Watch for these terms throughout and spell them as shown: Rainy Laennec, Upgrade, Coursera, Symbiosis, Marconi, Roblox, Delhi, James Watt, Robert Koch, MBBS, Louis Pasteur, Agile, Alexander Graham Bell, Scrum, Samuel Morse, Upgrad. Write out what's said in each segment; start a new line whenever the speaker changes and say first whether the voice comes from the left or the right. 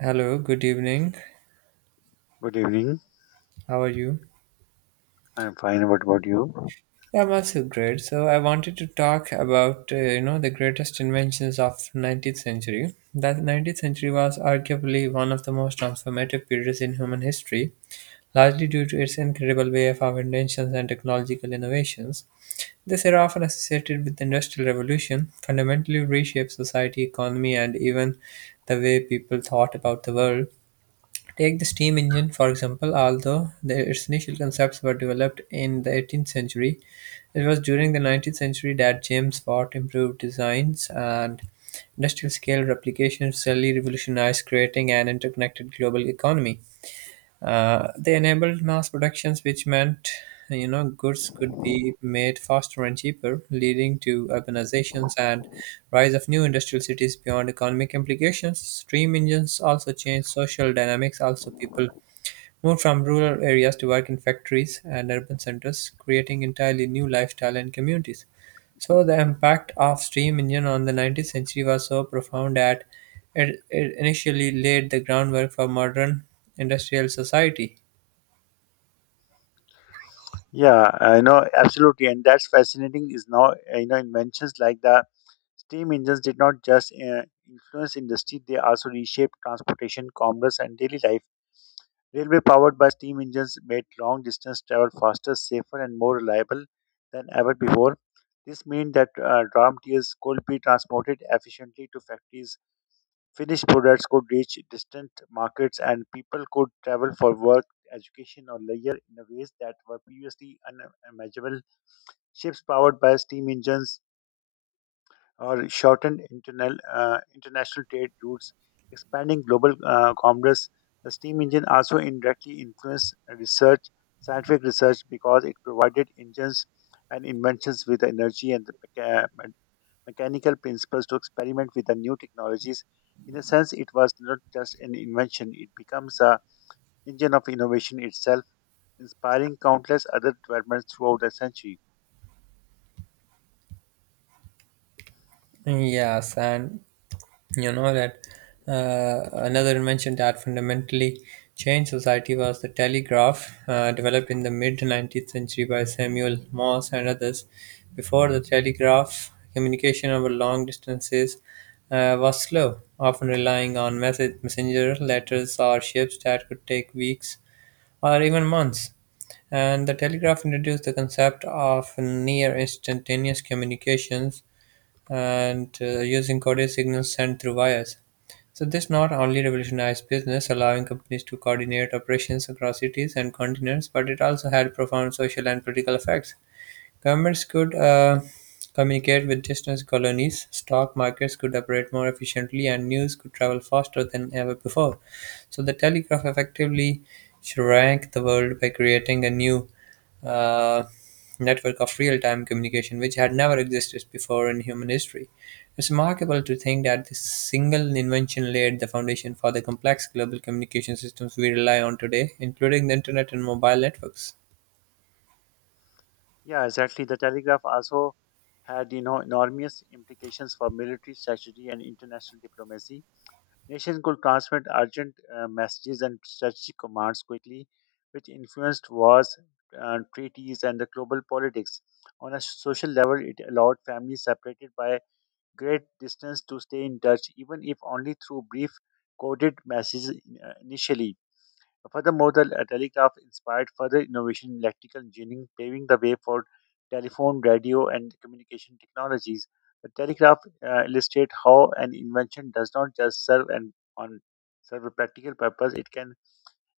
right: Hello, good evening.
left: Good evening.
right: How are you?
left: I'm fine. What about you?
right: Yeah, I'm also great. So I wanted to talk about the greatest inventions of 19th century. That 19th century was arguably one of the most transformative periods in human history, largely due to its incredible wave of inventions and technological innovations. This era, often associated with the Industrial Revolution, fundamentally reshaped society, economy, and even the way people thought about the world. Take the steam engine, for example, although its initial concepts were developed in the 18th century, it was during the 19th century that James Watt improved designs and industrial scale replication really revolutionized, creating an interconnected global economy. They enabled mass productions, which meant goods could be made faster and cheaper, leading to urbanizations and rise of new industrial cities beyond economic implications. Steam engines also changed social dynamics. Also, people moved from rural areas to work in factories and urban centers, creating entirely new lifestyle and communities. So the impact of steam engine on the 19th century was so profound that it initially laid the groundwork for modern industrial society.
left: Yeah, I know, absolutely, and that's fascinating. Is now you know inventions like the steam engines did not just influence industry; they also reshaped transportation, commerce, and daily life. Railway powered by steam engines made long distance travel faster, safer, and more reliable than ever before. This means that raw materials could be transported efficiently to factories, Finnish products could reach distant markets, and people could travel for work, education, or leisure in a ways that were previously unimaginable. Ships powered by steam engines or shortened internal, international trade routes, expanding global commerce. The steam engine also indirectly influenced research, scientific research, because it provided engines and inventions with the energy and the mecha- mechanical principles to experiment with the new technologies. In a sense, it was not just an invention, it becomes the engine of innovation itself, inspiring countless other developments throughout the century.
right: Yes, and you know that another invention that fundamentally changed society was the telegraph, developed in the mid 19th century by Samuel Morse and others. Before the telegraph, communication over long distances was slow, often relying on message, messenger, letters, or ships that could take weeks or even months. And the telegraph introduced the concept of near instantaneous communications and using courier signals sent through wires. So this not only revolutionized business, allowing companies to coordinate operations across cities and continents, but it also had profound social and political effects. Governments could communicate with distant colonies, stock markets could operate more efficiently, and news could travel faster than ever before. So the telegraph effectively shrank the world by creating a new uh, network of real time communication, which had never existed before in human history. It's remarkable to think that this single invention laid the foundation for the complex global communication systems we rely on today, including the internet and mobile networks.
left: Yeah, exactly. The telegraph also had enormous implications for military strategy and international diplomacy. Nations could transmit urgent messages and strategic commands quickly, which influenced wars, treaties, and the global politics. On a social level, it allowed families separated by great distance to stay in touch, even if only through brief coded messages initially. Furthermore, the telegraph inspired further innovation in electrical engineering, paving the way for telephone, radio, and communication technologies. The telegraph illustrates how an invention does not just serve an on serve a practical purpose; it can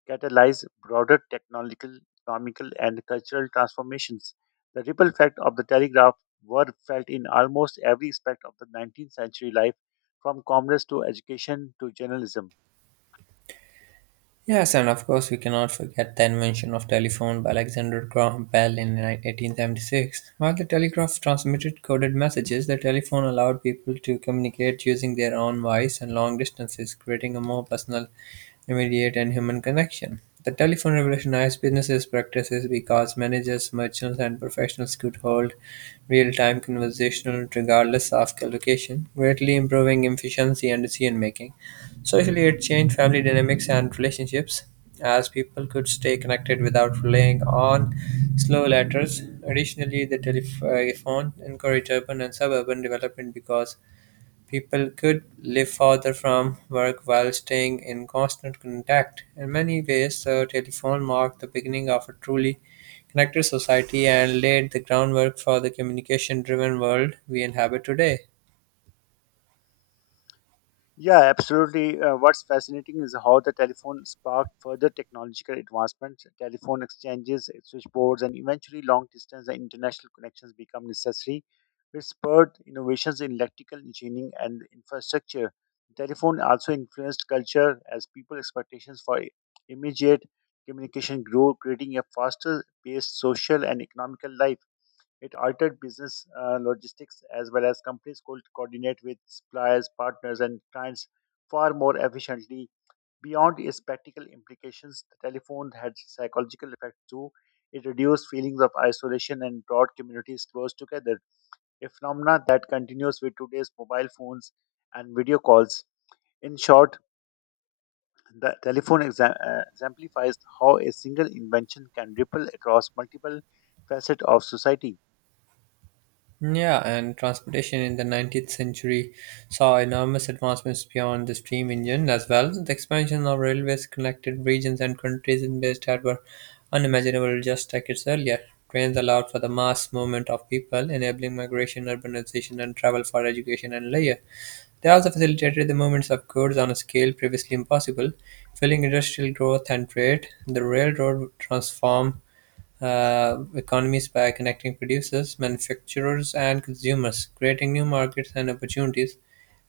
left: catalyze broader technological, economical, and cultural transformations. The ripple effect of the telegraph were felt in almost every aspect of the 19th century life, from commerce to education to journalism.
right: Yes, and of course, we cannot forget the invention of telephone by Alexander Graham Bell in 1876. While the telegraph transmitted coded messages, the telephone allowed people to communicate using their own voice and long distances, creating a more personal, immediate, and human connection. The telephone revolutionized businesses practices because managers, merchants, and professionals could hold real-time conversational regardless of location, greatly improving efficiency and decision making. Socially, it changed family dynamics and relationships as people could stay connected without relying on slow letters. Additionally, the telephone encouraged urban and suburban development because people could live farther from work while staying in constant contact. In many ways, the telephone marked the beginning of a truly connected society and laid the groundwork for the communication driven world we inhabit today.
left: Yeah, absolutely. What's fascinating is how the telephone sparked further technological advancements. Telephone exchanges, eh, switchboards, and eventually long distance and international connections become necessary, which spurred innovations in electrical engineering and infrastructure. Telephone also influenced culture as people's expectations for immediate communication grew, creating a faster paced social and economical life. It altered business logistics as well, as companies could coordinate with suppliers, partners, and clients far more efficiently. Beyond its practical implications, the telephone had psychological effects too. It reduced feelings of isolation and brought communities close together, a phenomenon that continues with today's mobile phones and video calls. In short, the telephone exemplifies how a single invention can ripple across multiple facets of society.
right: Yeah, and transportation in the 19th century saw enormous advancements beyond the steam engine as well. The expansion of railways connected regions and countries in ways that were unimaginable just decades earlier. Trains allowed for the mass movement of people, enabling migration, urbanization, and travel for education and leisure. They also facilitated the movements of goods on a scale previously impossible, fueling industrial growth and trade. The railroad transformed economies by connecting producers, manufacturers, and consumers, creating new markets and opportunities.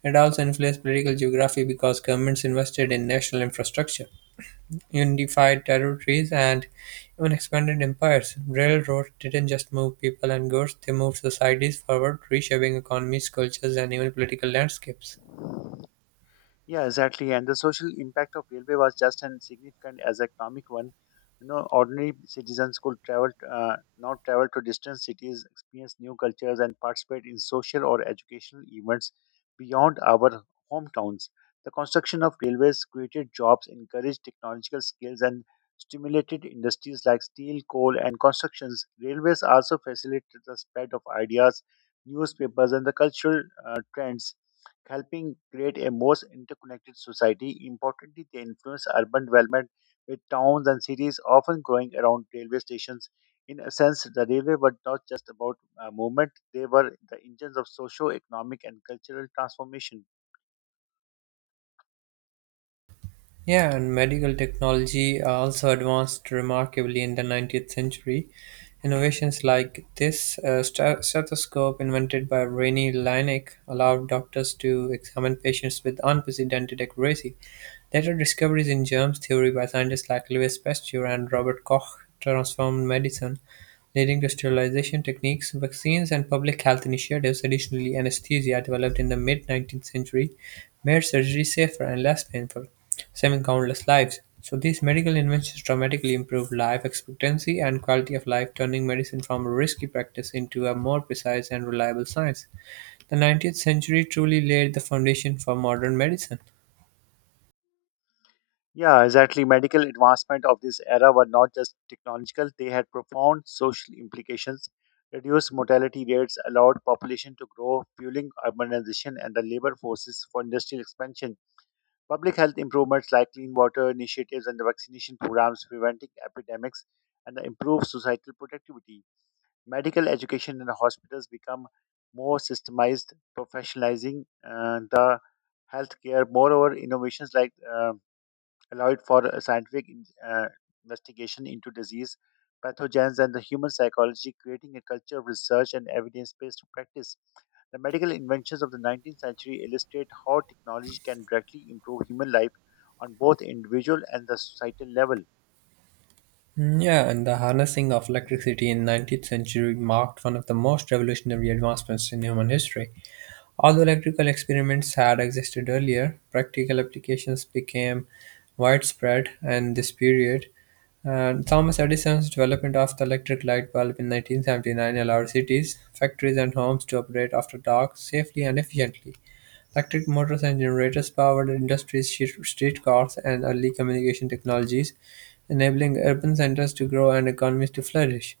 right: It also influenced political geography because governments invested in national infrastructure, unified territories, and even expanded empires. Railroads didn't just move people and goods, they moved societies forward, reshaping economies, cultures, and even political landscapes.
left: Yeah, exactly. And the social impact of railway was just as significant as economic one. You know, ordinary citizens could now travel to distant cities, experience new cultures, and participate in social or educational events beyond our hometowns. The construction of railways created jobs, encouraged technological skills, and stimulated industries like steel, coal, and constructions. Railways also facilitated the spread of ideas, newspapers, and the cultural trends, helping create a more interconnected society. Importantly, they influence urban development with towns and cities often growing around railway stations. In a sense, the railway were not just about movement, they were the engines of socio economic and cultural transformation.
right: Yeah, and medical technology also advanced remarkably in the 19th century. Innovations like this stethoscope, invented by Rainy Laennec, allowed doctors to examine patients with unprecedented accuracy. Later discoveries in germs theory by scientists like Louis Pasteur and Robert Koch transformed medicine, leading to sterilization techniques, vaccines, and public health initiatives. Additionally, anesthesia, developed in the mid-19th century, made surgery safer and less painful, saving countless lives. So these medical inventions dramatically improved life expectancy and quality of life, turning medicine from a risky practice into a more precise and reliable science. The 19th century truly laid the foundation for modern medicine.
left: Yeah, exactly. Medical advancement of this era were not just technological, they had profound social implications. Reduced mortality rates allowed population to grow, fueling urbanization and the labor forces for industrial expansion. Public health improvements like clean water initiatives and the vaccination programs preventing epidemics and the improved societal productivity. Medical education in the hospitals become more systemized, professionalizing the healthcare. Moreover, innovations like allowed for a scientific investigation into disease, pathogens, and the human psychology, creating a culture of research and evidence based practice. The medical inventions of the 19th century illustrate how technology can directly improve human life on both individual and the societal level.
right: Mm, yeah, and the harnessing of electricity in 19th century marked one of the most revolutionary advancements in human history. Although electrical experiments had existed earlier, practical applications became widespread in this period. And Thomas Edison's development of the electric light bulb in 1979 allowed cities, factories, and homes to operate after dark safely and efficiently. Electric motors and generators powered industries, streetcars, and early communication technologies, enabling urban centers to grow and economies to flourish.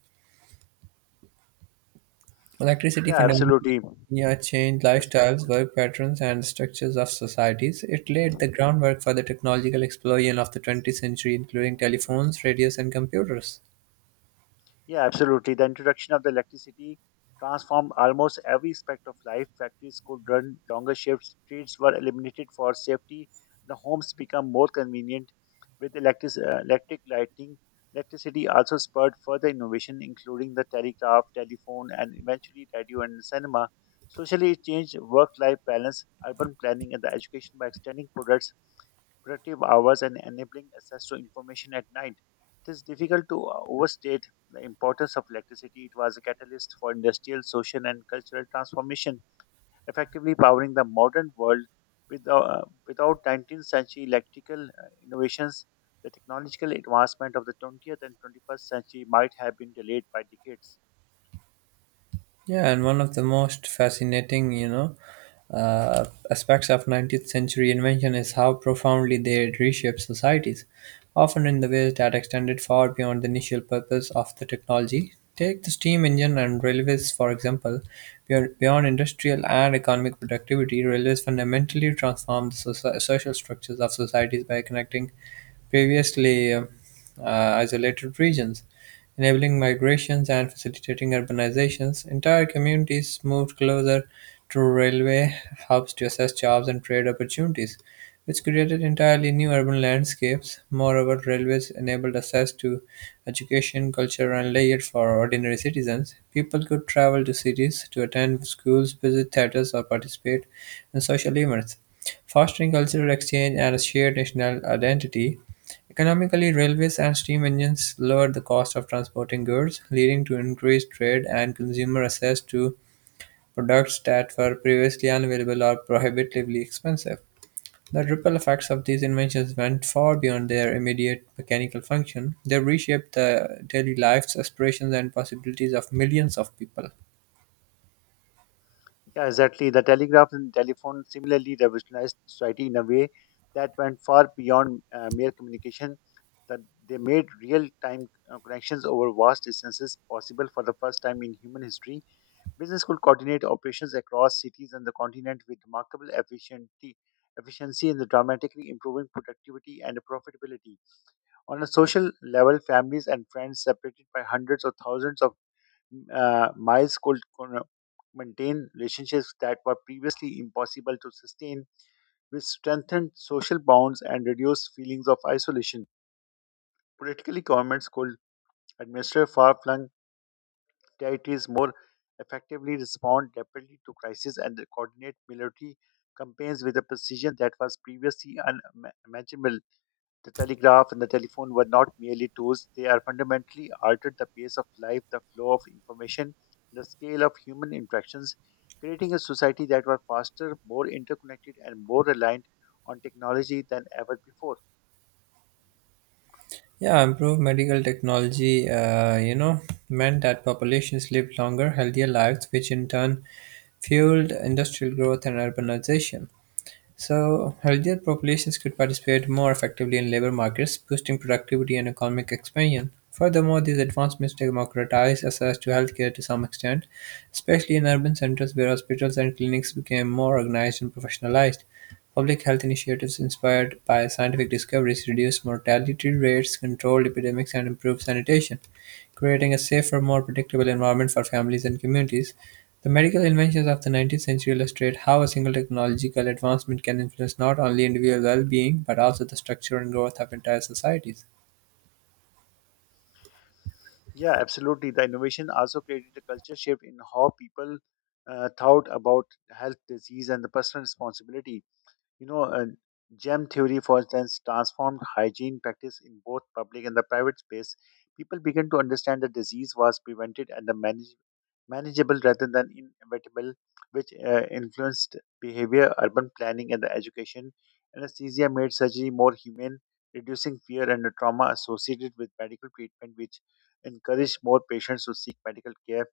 right: Electricity
left: Yeah,
right: fundamentally,
left: absolutely.
right: yeah, changed
left: Yes,
right: lifestyles,
left: continue.
right: work patterns, and structures of societies. It laid the groundwork for the technological explosion of the 20th century, including telephones, radios, and computers.
left: Yeah, absolutely. The introduction of the electricity transformed almost every aspect of life. Factories could run longer shifts, streets were eliminated for safety, the homes became more convenient with electric lighting. Electricity also spurred further innovation, including the telegraph, telephone, and eventually radio and cinema. Socially, it changed work life balance, urban planning, and the education by extending products productive hours and enabling access to information at night. It is difficult to overstate the importance of electricity. It was a catalyst for industrial, social, and cultural transformation, effectively powering the modern world. With, uh, Without 19th century electrical innovations, the technological advancement of the 20th and 21st century might have been delayed by decades.
right: Yeah, and one of the most fascinating, aspects of 19th century invention is how profoundly they reshaped societies, often in the ways that extended far beyond the initial purpose of the technology. Take the steam engine and railways, for example. Beyond industrial and economic productivity, railways fundamentally transformed the social structures of societies by connecting previously isolated regions, enabling migrations and facilitating urbanizations. Entire communities moved closer to railway hubs to assess jobs and trade opportunities, which created entirely new urban landscapes. Moreover, railways enabled access to education, culture, and leisure for ordinary citizens. People could travel to cities to attend schools, visit theaters, or participate in social events, fostering cultural exchange and a shared national identity. Economically, railways and steam engines lowered the cost of transporting goods, leading to increased trade and consumer access to products that were previously unavailable or prohibitively expensive. The ripple effects of these inventions went far beyond their immediate mechanical function. They reshaped the daily lives, aspirations, and possibilities of millions of people.
left: Yeah, exactly. The telegraph and telephone similarly revolutionized society in a way that went far beyond mere communication. That They made real-time connections over vast distances possible for the first time in human history. Business could coordinate operations across cities and the continent with remarkable efficiency and the dramatically improving productivity and profitability. On a social level, families and friends separated by hundreds or thousands of miles maintain relationships that were previously impossible to sustain, which strengthened social bonds and reduced feelings of isolation. Politically, governments could administer far-flung territories more effectively, respond rapidly to crises, and coordinate military campaigns with a precision that was previously unimaginable. The telegraph and the telephone were not merely tools, they are fundamentally altered the pace of life, the flow of information, the scale of human interactions, creating a society that was faster, more interconnected, and more reliant on technology than ever before.
right: Yeah, improved medical technology, meant that populations lived longer, healthier lives, which in turn fueled industrial growth and urbanization. So, healthier populations could participate more effectively in labor markets, boosting productivity and economic expansion. Furthermore, these advancements democratize access to healthcare to some extent, especially in urban centers where hospitals and clinics became more organized and professionalized. Public health initiatives inspired by scientific discoveries reduced mortality rates, controlled epidemics, and improved sanitation, creating a safer, more predictable environment for families and communities. The medical inventions of the 19th century illustrate how a single technological advancement can influence not only individual well being but also the structure and growth of entire societies.
left: Yeah, absolutely. The innovation also created a culture shift in how people thought about health, disease, and the personal responsibility. You know, uh, Gem theory, for instance, transformed hygiene practice in both public and the private space. People began to understand that disease was prevented and the manageable rather than inevitable, which influenced behavior, urban planning, and the education. Anesthesia made surgery more humane, reducing fear and the trauma associated with medical treatment, which encouraged more patients to seek medical care.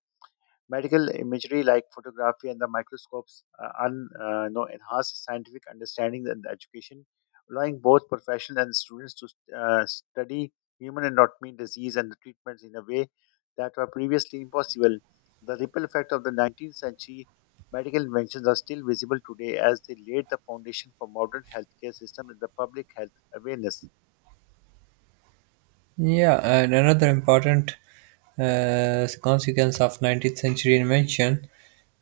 left: Medical imagery like photography and the microscopes enhance scientific understanding and education, allowing both professionals and students to study human anatomy, disease, and the treatments in a way that were previously impossible. The ripple effect of the 19th century medical inventions are still visible today as they laid the foundation for modern healthcare system and the public health awareness.
right: Yeah, and another important consequence of 19th century invention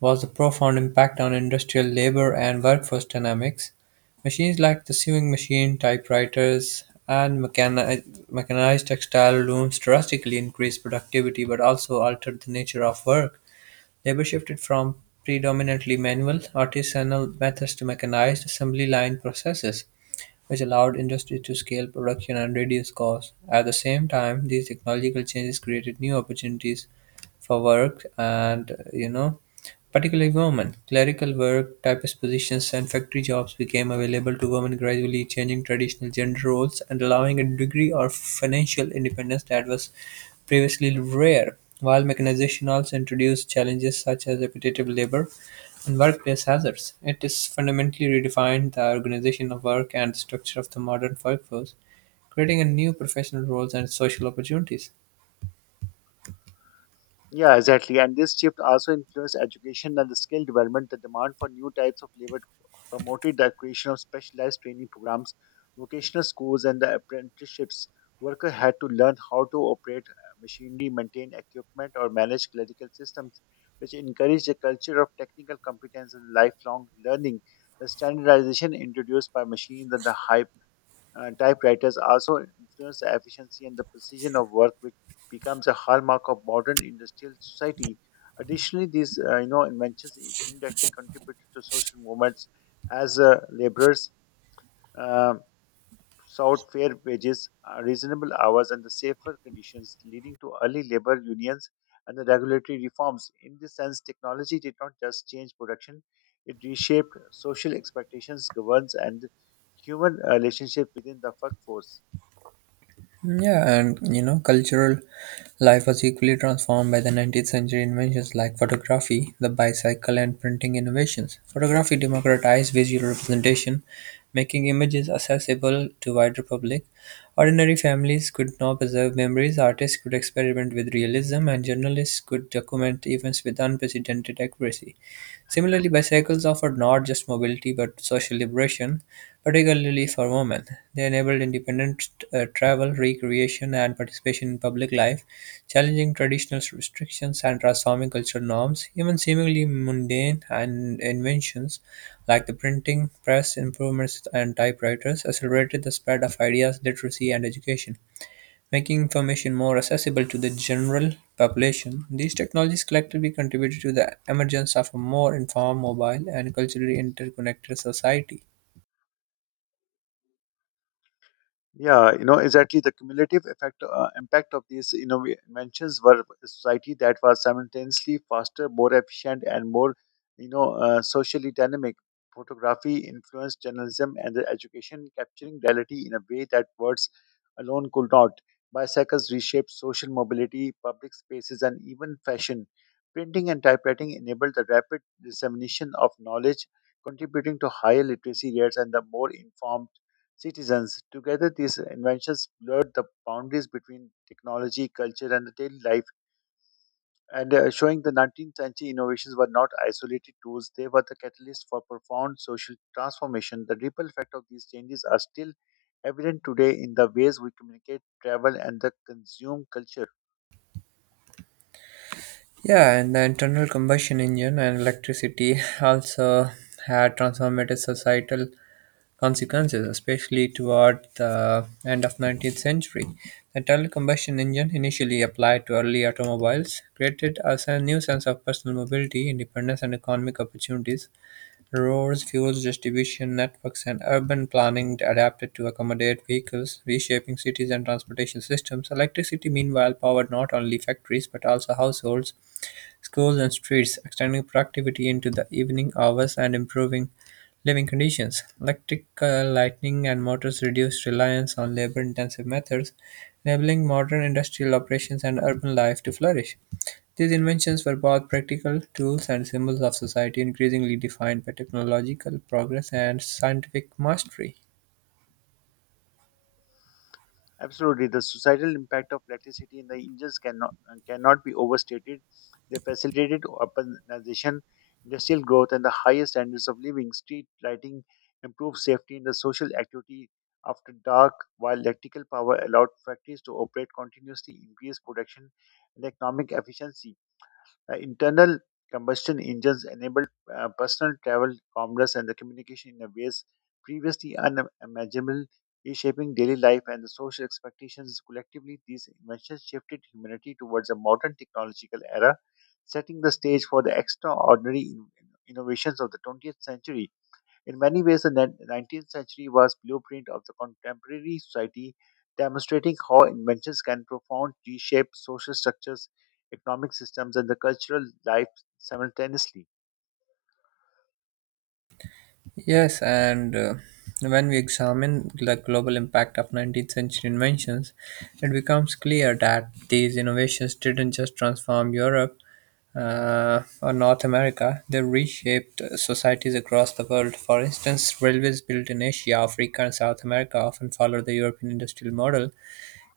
right: was the profound impact on industrial labor and workforce dynamics. Machines like the sewing machine, typewriters, and mechanized textile looms drastically increased productivity but also altered the nature of work. Labor shifted from predominantly manual, artisanal methods to mechanized assembly line processes, which allowed industry to scale production and reduce costs. At the same time, these technological changes created new opportunities for work and, particularly women. Clerical work, typist positions, and factory jobs became available to women, gradually changing traditional gender roles and allowing a degree of financial independence that was previously rare, while mechanization also introduced challenges such as repetitive labor and workplace hazards. It has fundamentally redefined the organization of work and the structure of the modern workforce, creating a new professional roles and social opportunities.
left: Yeah, exactly. And this shift also influenced education and the skill development. The demand for new types of labor promoted the creation of specialized training programs, vocational schools, and the apprenticeships. Workers had to learn how to operate machinery, maintain equipment, or manage clerical systems, which encouraged a culture of technical competence and lifelong learning. The standardization introduced by machines and the high typewriters also influence the efficiency and the precision of work, which becomes a hallmark of modern industrial society. Additionally, these inventions indirectly contributed to social movements as laborers uh, sought fair wages, reasonable hours, and the safer conditions, leading to early labor unions and the regulatory reforms. In this sense, technology did not just change production; it reshaped social expectations, governance, and human relationships within the workforce.
right: Yeah, and you know, cultural life was equally transformed by the 19th century inventions like photography, the bicycle, and printing innovations. Photography democratized visual representation, making images accessible to wider public. Ordinary families could now preserve memories, artists could experiment with realism, and journalists could document events with unprecedented accuracy. Similarly, bicycles offered not just mobility but social liberation, particularly for women. They enabled independent travel, recreation, and participation in public life, challenging traditional restrictions and transforming cultural norms. Even seemingly mundane and inventions like the printing press, improvements, and typewriters accelerated the spread of ideas, literacy, and education. Making information more accessible to the general population, these technologies collectively contributed to the emergence of a more informed, mobile, and culturally interconnected society.
left: Yeah, you know, exactly. The cumulative effect impact of these inventions were a society that was simultaneously faster, more efficient, and more socially dynamic. Photography influenced journalism and the education, capturing reality in a way that words alone could not. Bicycles reshaped social mobility, public spaces, and even fashion. Printing and typewriting enabled the rapid dissemination of knowledge, contributing to higher literacy rates and the more informed citizens. Together, these inventions blurred the boundaries between technology, culture, and the daily life, and showing the 19th century innovations were not isolated tools, they were the catalyst for profound social transformation. The ripple effect of these changes are still evident today in the ways we communicate, travel, and the consume culture.
right: Yeah, and the internal combustion engine and electricity also had transformative societal consequences, especially toward the end of 19th century. The internal combustion engine, initially applied to early automobiles, created us a new sense of personal mobility, independence, and economic opportunities. Roads, fuels distribution networks, and urban planning adapted to accommodate vehicles, reshaping cities and transportation systems. Electricity, meanwhile, powered not only factories but also households, schools and streets, extending productivity into the evening hours and improving living conditions. Electrical lighting and motors reduce reliance on labor intensive methods, enabling modern industrial operations and urban life to flourish. These inventions were both practical tools and symbols of society increasingly defined by technological progress and scientific mastery.
left: Absolutely, the societal impact of electricity in the engines cannot be overstated. They facilitated urbanization, industrial growth, and the highest standards of living. Street lighting improved safety in the social activity after dark, while electrical power allowed factories to operate continuously, increased production and economic efficiency. Internal combustion engines enabled personal travel, commerce, and the communication in ways previously unimaginable, reshaping daily life and the social expectations. Collectively, these inventions shifted humanity towards a modern technological era, setting the stage for the extraordinary innovations of the 20th century. In many ways, the 19th century was blueprint of the contemporary society, demonstrating how inventions can profound reshape social structures, economic systems, and the cultural life simultaneously.
right: Yes, and when we examine the global impact of 19th century inventions, it becomes clear that these innovations didn't just transform Europe or North America, they reshaped societies across the world. For instance, railways built in Asia, Africa, and South America often follow the European industrial model,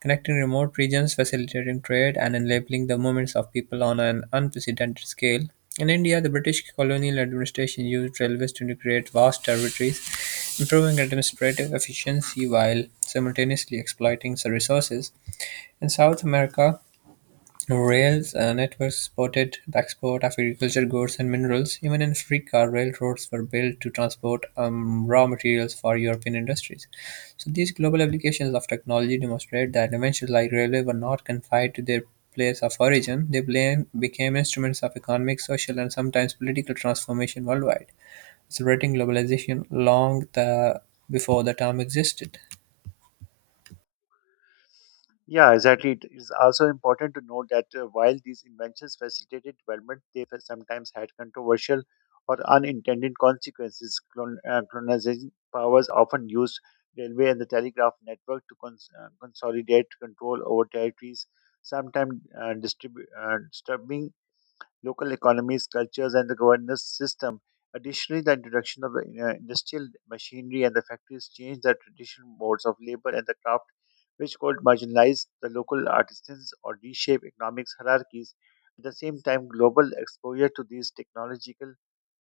right: connecting remote regions, facilitating trade, and enabling the movements of people on an unprecedented scale. In India, the British colonial administration used railways to create vast territories, improving administrative efficiency while simultaneously exploiting the resources. In South America, rails networks supported the export of agricultural goods and minerals. Even in Africa, railroads were built to transport raw materials for European industries. So, these global applications of technology demonstrate that inventions like railway were not confined to their place of origin. Became instruments of economic, social, and sometimes political transformation worldwide, accelerating globalization before the term existed.
left: Yeah, exactly. It is also important to note that while these inventions facilitated development, they sometimes had controversial or unintended consequences. Colonizing powers often used railway and the telegraph network to consolidate control over territories, sometimes disturbing local economies, cultures, and the governance system. Additionally, the introduction of the industrial machinery and the factories changed the traditional modes of labor and the craft, which could marginalize the local artisans or reshape economic hierarchies. At the same time, global exposure to these technological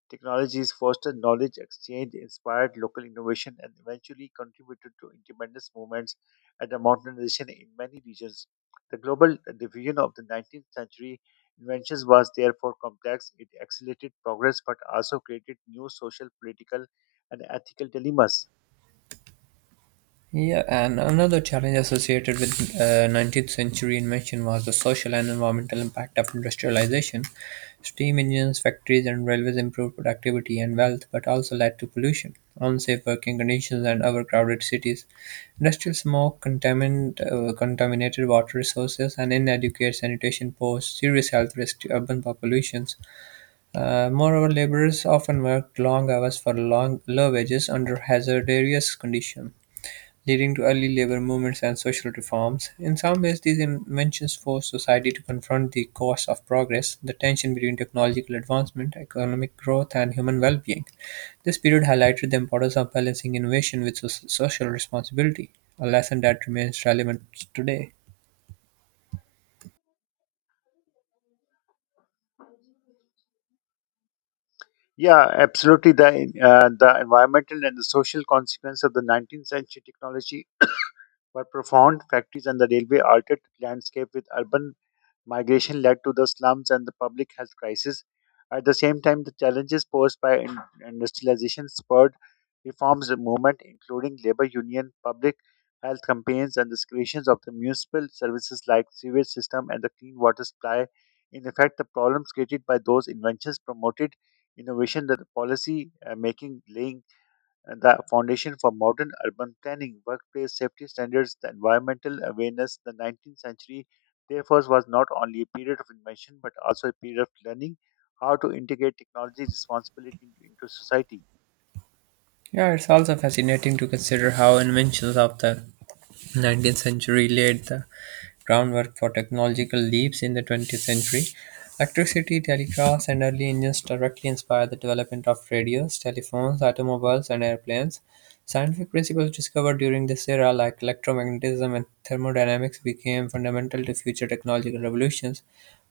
left: technologies fostered knowledge exchange, inspired local innovation, and eventually contributed to independence movements and the modernization in many regions. The global diffusion of the 19th century inventions was therefore complex. It accelerated progress but also created new social, political, and ethical dilemmas.
right: Yeah, and another challenge associated with 19th century invention was the social and environmental impact of industrialization. Steam engines, factories, and railways improved productivity and wealth, but also led to pollution, unsafe working conditions, and overcrowded cities. Industrial smoke contaminated water resources, and inadequate sanitation posed serious health risks to urban populations. Moreover, laborers often worked long hours for long low wages under hazardous conditions leading to early labor movements and social reforms. In some ways, these inventions forced society to confront the costs of progress, the tension between technological advancement, economic growth, and human well being. This period highlighted the importance of balancing innovation with social responsibility, a lesson that remains relevant today.
left: Yeah, absolutely. The environmental and the social consequence of the 19th century technology were profound. Factories and the railway altered the landscape with urban migration, led to the slums and the public health crisis. At the same time, the challenges posed by industrialization spurred reforms movement, including labor union, public health campaigns, and the creations of the municipal services like sewage system and the clean water supply. In effect, the problems created by those inventions promoted innovation that the policy making, laying the foundation for modern urban planning, workplace safety standards, the environmental awareness. The 19th century, therefore, was not only a period of invention but also a period of learning how to integrate technology responsibility into society.
right: Yeah, it's also fascinating to consider how inventions of the 19th century laid the groundwork for technological leaps in the 20th century. Electricity, telegraphs, and early engines directly inspired the development of radios, telephones, automobiles, and airplanes. Scientific principles discovered during this era, like electromagnetism and thermodynamics, became fundamental to future technological revolutions.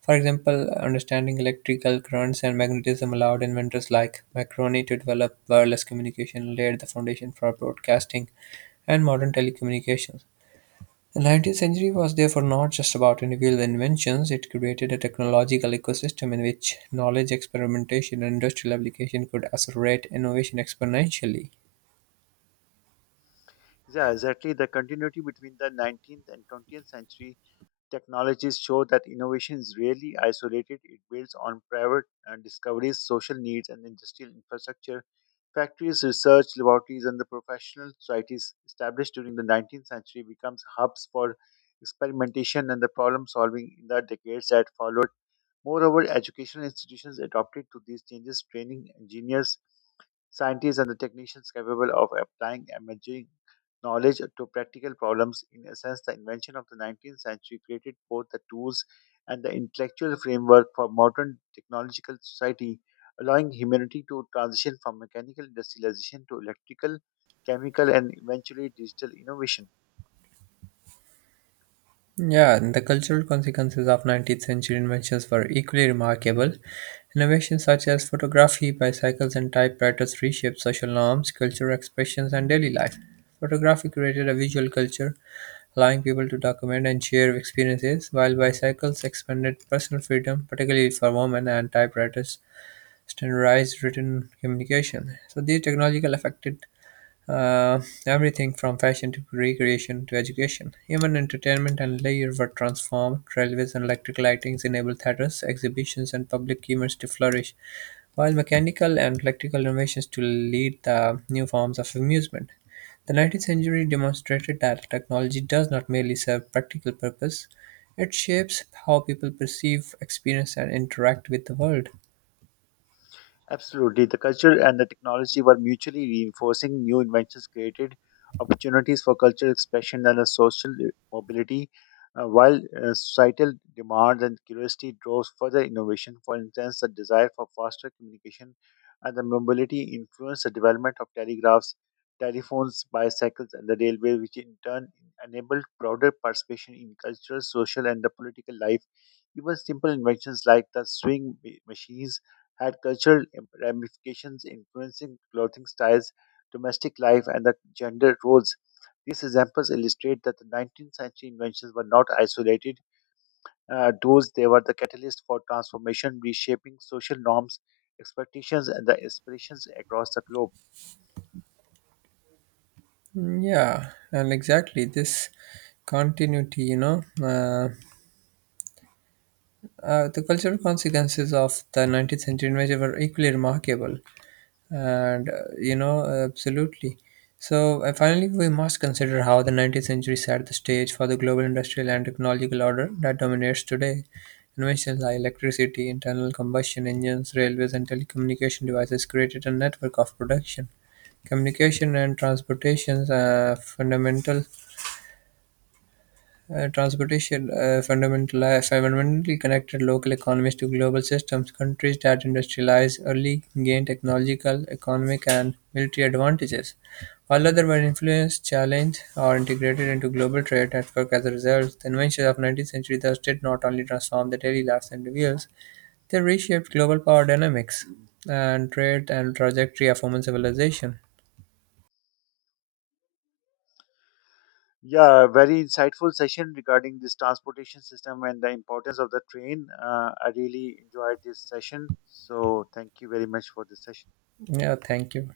right: For example, understanding electrical currents and magnetism allowed inventors like Marconi to develop wireless communication, laid the foundation for broadcasting and modern telecommunications. The 19th century was therefore not just about individual inventions, it created a technological ecosystem in which knowledge, experimentation, and industrial application could accelerate innovation exponentially.
left: Yeah, exactly. The continuity between the 19th and 20th century technologies show that innovation is rarely isolated. It builds on private discoveries, social needs, and industrial infrastructure. Factories, research laboratories, and the professional societies established during the 19th century becomes hubs for experimentation and the problem solving in the decades that followed. Moreover, educational institutions adapted to these changes, training engineers, scientists, and the technicians capable of applying emerging knowledge to practical problems. In a sense, the invention of the 19th century created both the tools and the intellectual framework for modern technological society, allowing humanity to transition from mechanical industrialization to electrical, chemical, and eventually digital innovation.
right: Yeah, and the cultural consequences of 19th century inventions were equally remarkable. Innovations such as photography, bicycles, and typewriters reshaped social norms, cultural expressions, and daily life. Photography created a visual culture, allowing people to document and share experiences, while bicycles expanded personal freedom, particularly for women, and typewriters standardized written communication. So, these technological affected everything from fashion to recreation to education. Even entertainment and leisure were transformed. Railways and electric lightings enabled theatres, exhibitions, and public events to flourish, while mechanical and electrical innovations to lead the new forms of amusement. The 19th century demonstrated that technology does not merely serve practical purpose, it shapes how people perceive, experience, and interact with the world.
left: Absolutely. The culture and the technology were mutually reinforcing. New inventions created opportunities for cultural expression and a social mobility, while societal demands and curiosity drove further innovation. For instance, the desire for faster communication and the mobility influenced the development of telegraphs, telephones, bicycles, and the railway, which in turn enabled broader participation in cultural, social, and the political life. Even simple inventions like the swing machines had cultural ramifications, influencing clothing styles, domestic life, and the gender roles. These examples illustrate that the 19th century inventions were not isolated doors, they were the catalyst for transformation, reshaping social norms, expectations, and the aspirations across the globe.
right: Mm, yeah, and exactly this continuity, you know. The cultural consequences of the 19th century invasion were equally remarkable, and absolutely. So, finally, we must consider how the 19th century set the stage for the global industrial and technological order that dominates today. Inventions like electricity, internal combustion engines, railways, and telecommunication devices created a network of production, communication, and transportation fundamentally connected local economies to global systems. Countries that industrialized early gained technological, economic, and military advantages, while others were influenced, challenged, or integrated into global trade network as a result. The inventions of 19th century thus did not only transform the daily lives and individuals, they reshaped global power dynamics and trade and trajectory of human civilization.
left: Yeah, very insightful session regarding this transportation system and the importance of the train. I really enjoyed this session. So, thank you very much for this session.
right: Yeah, thank you.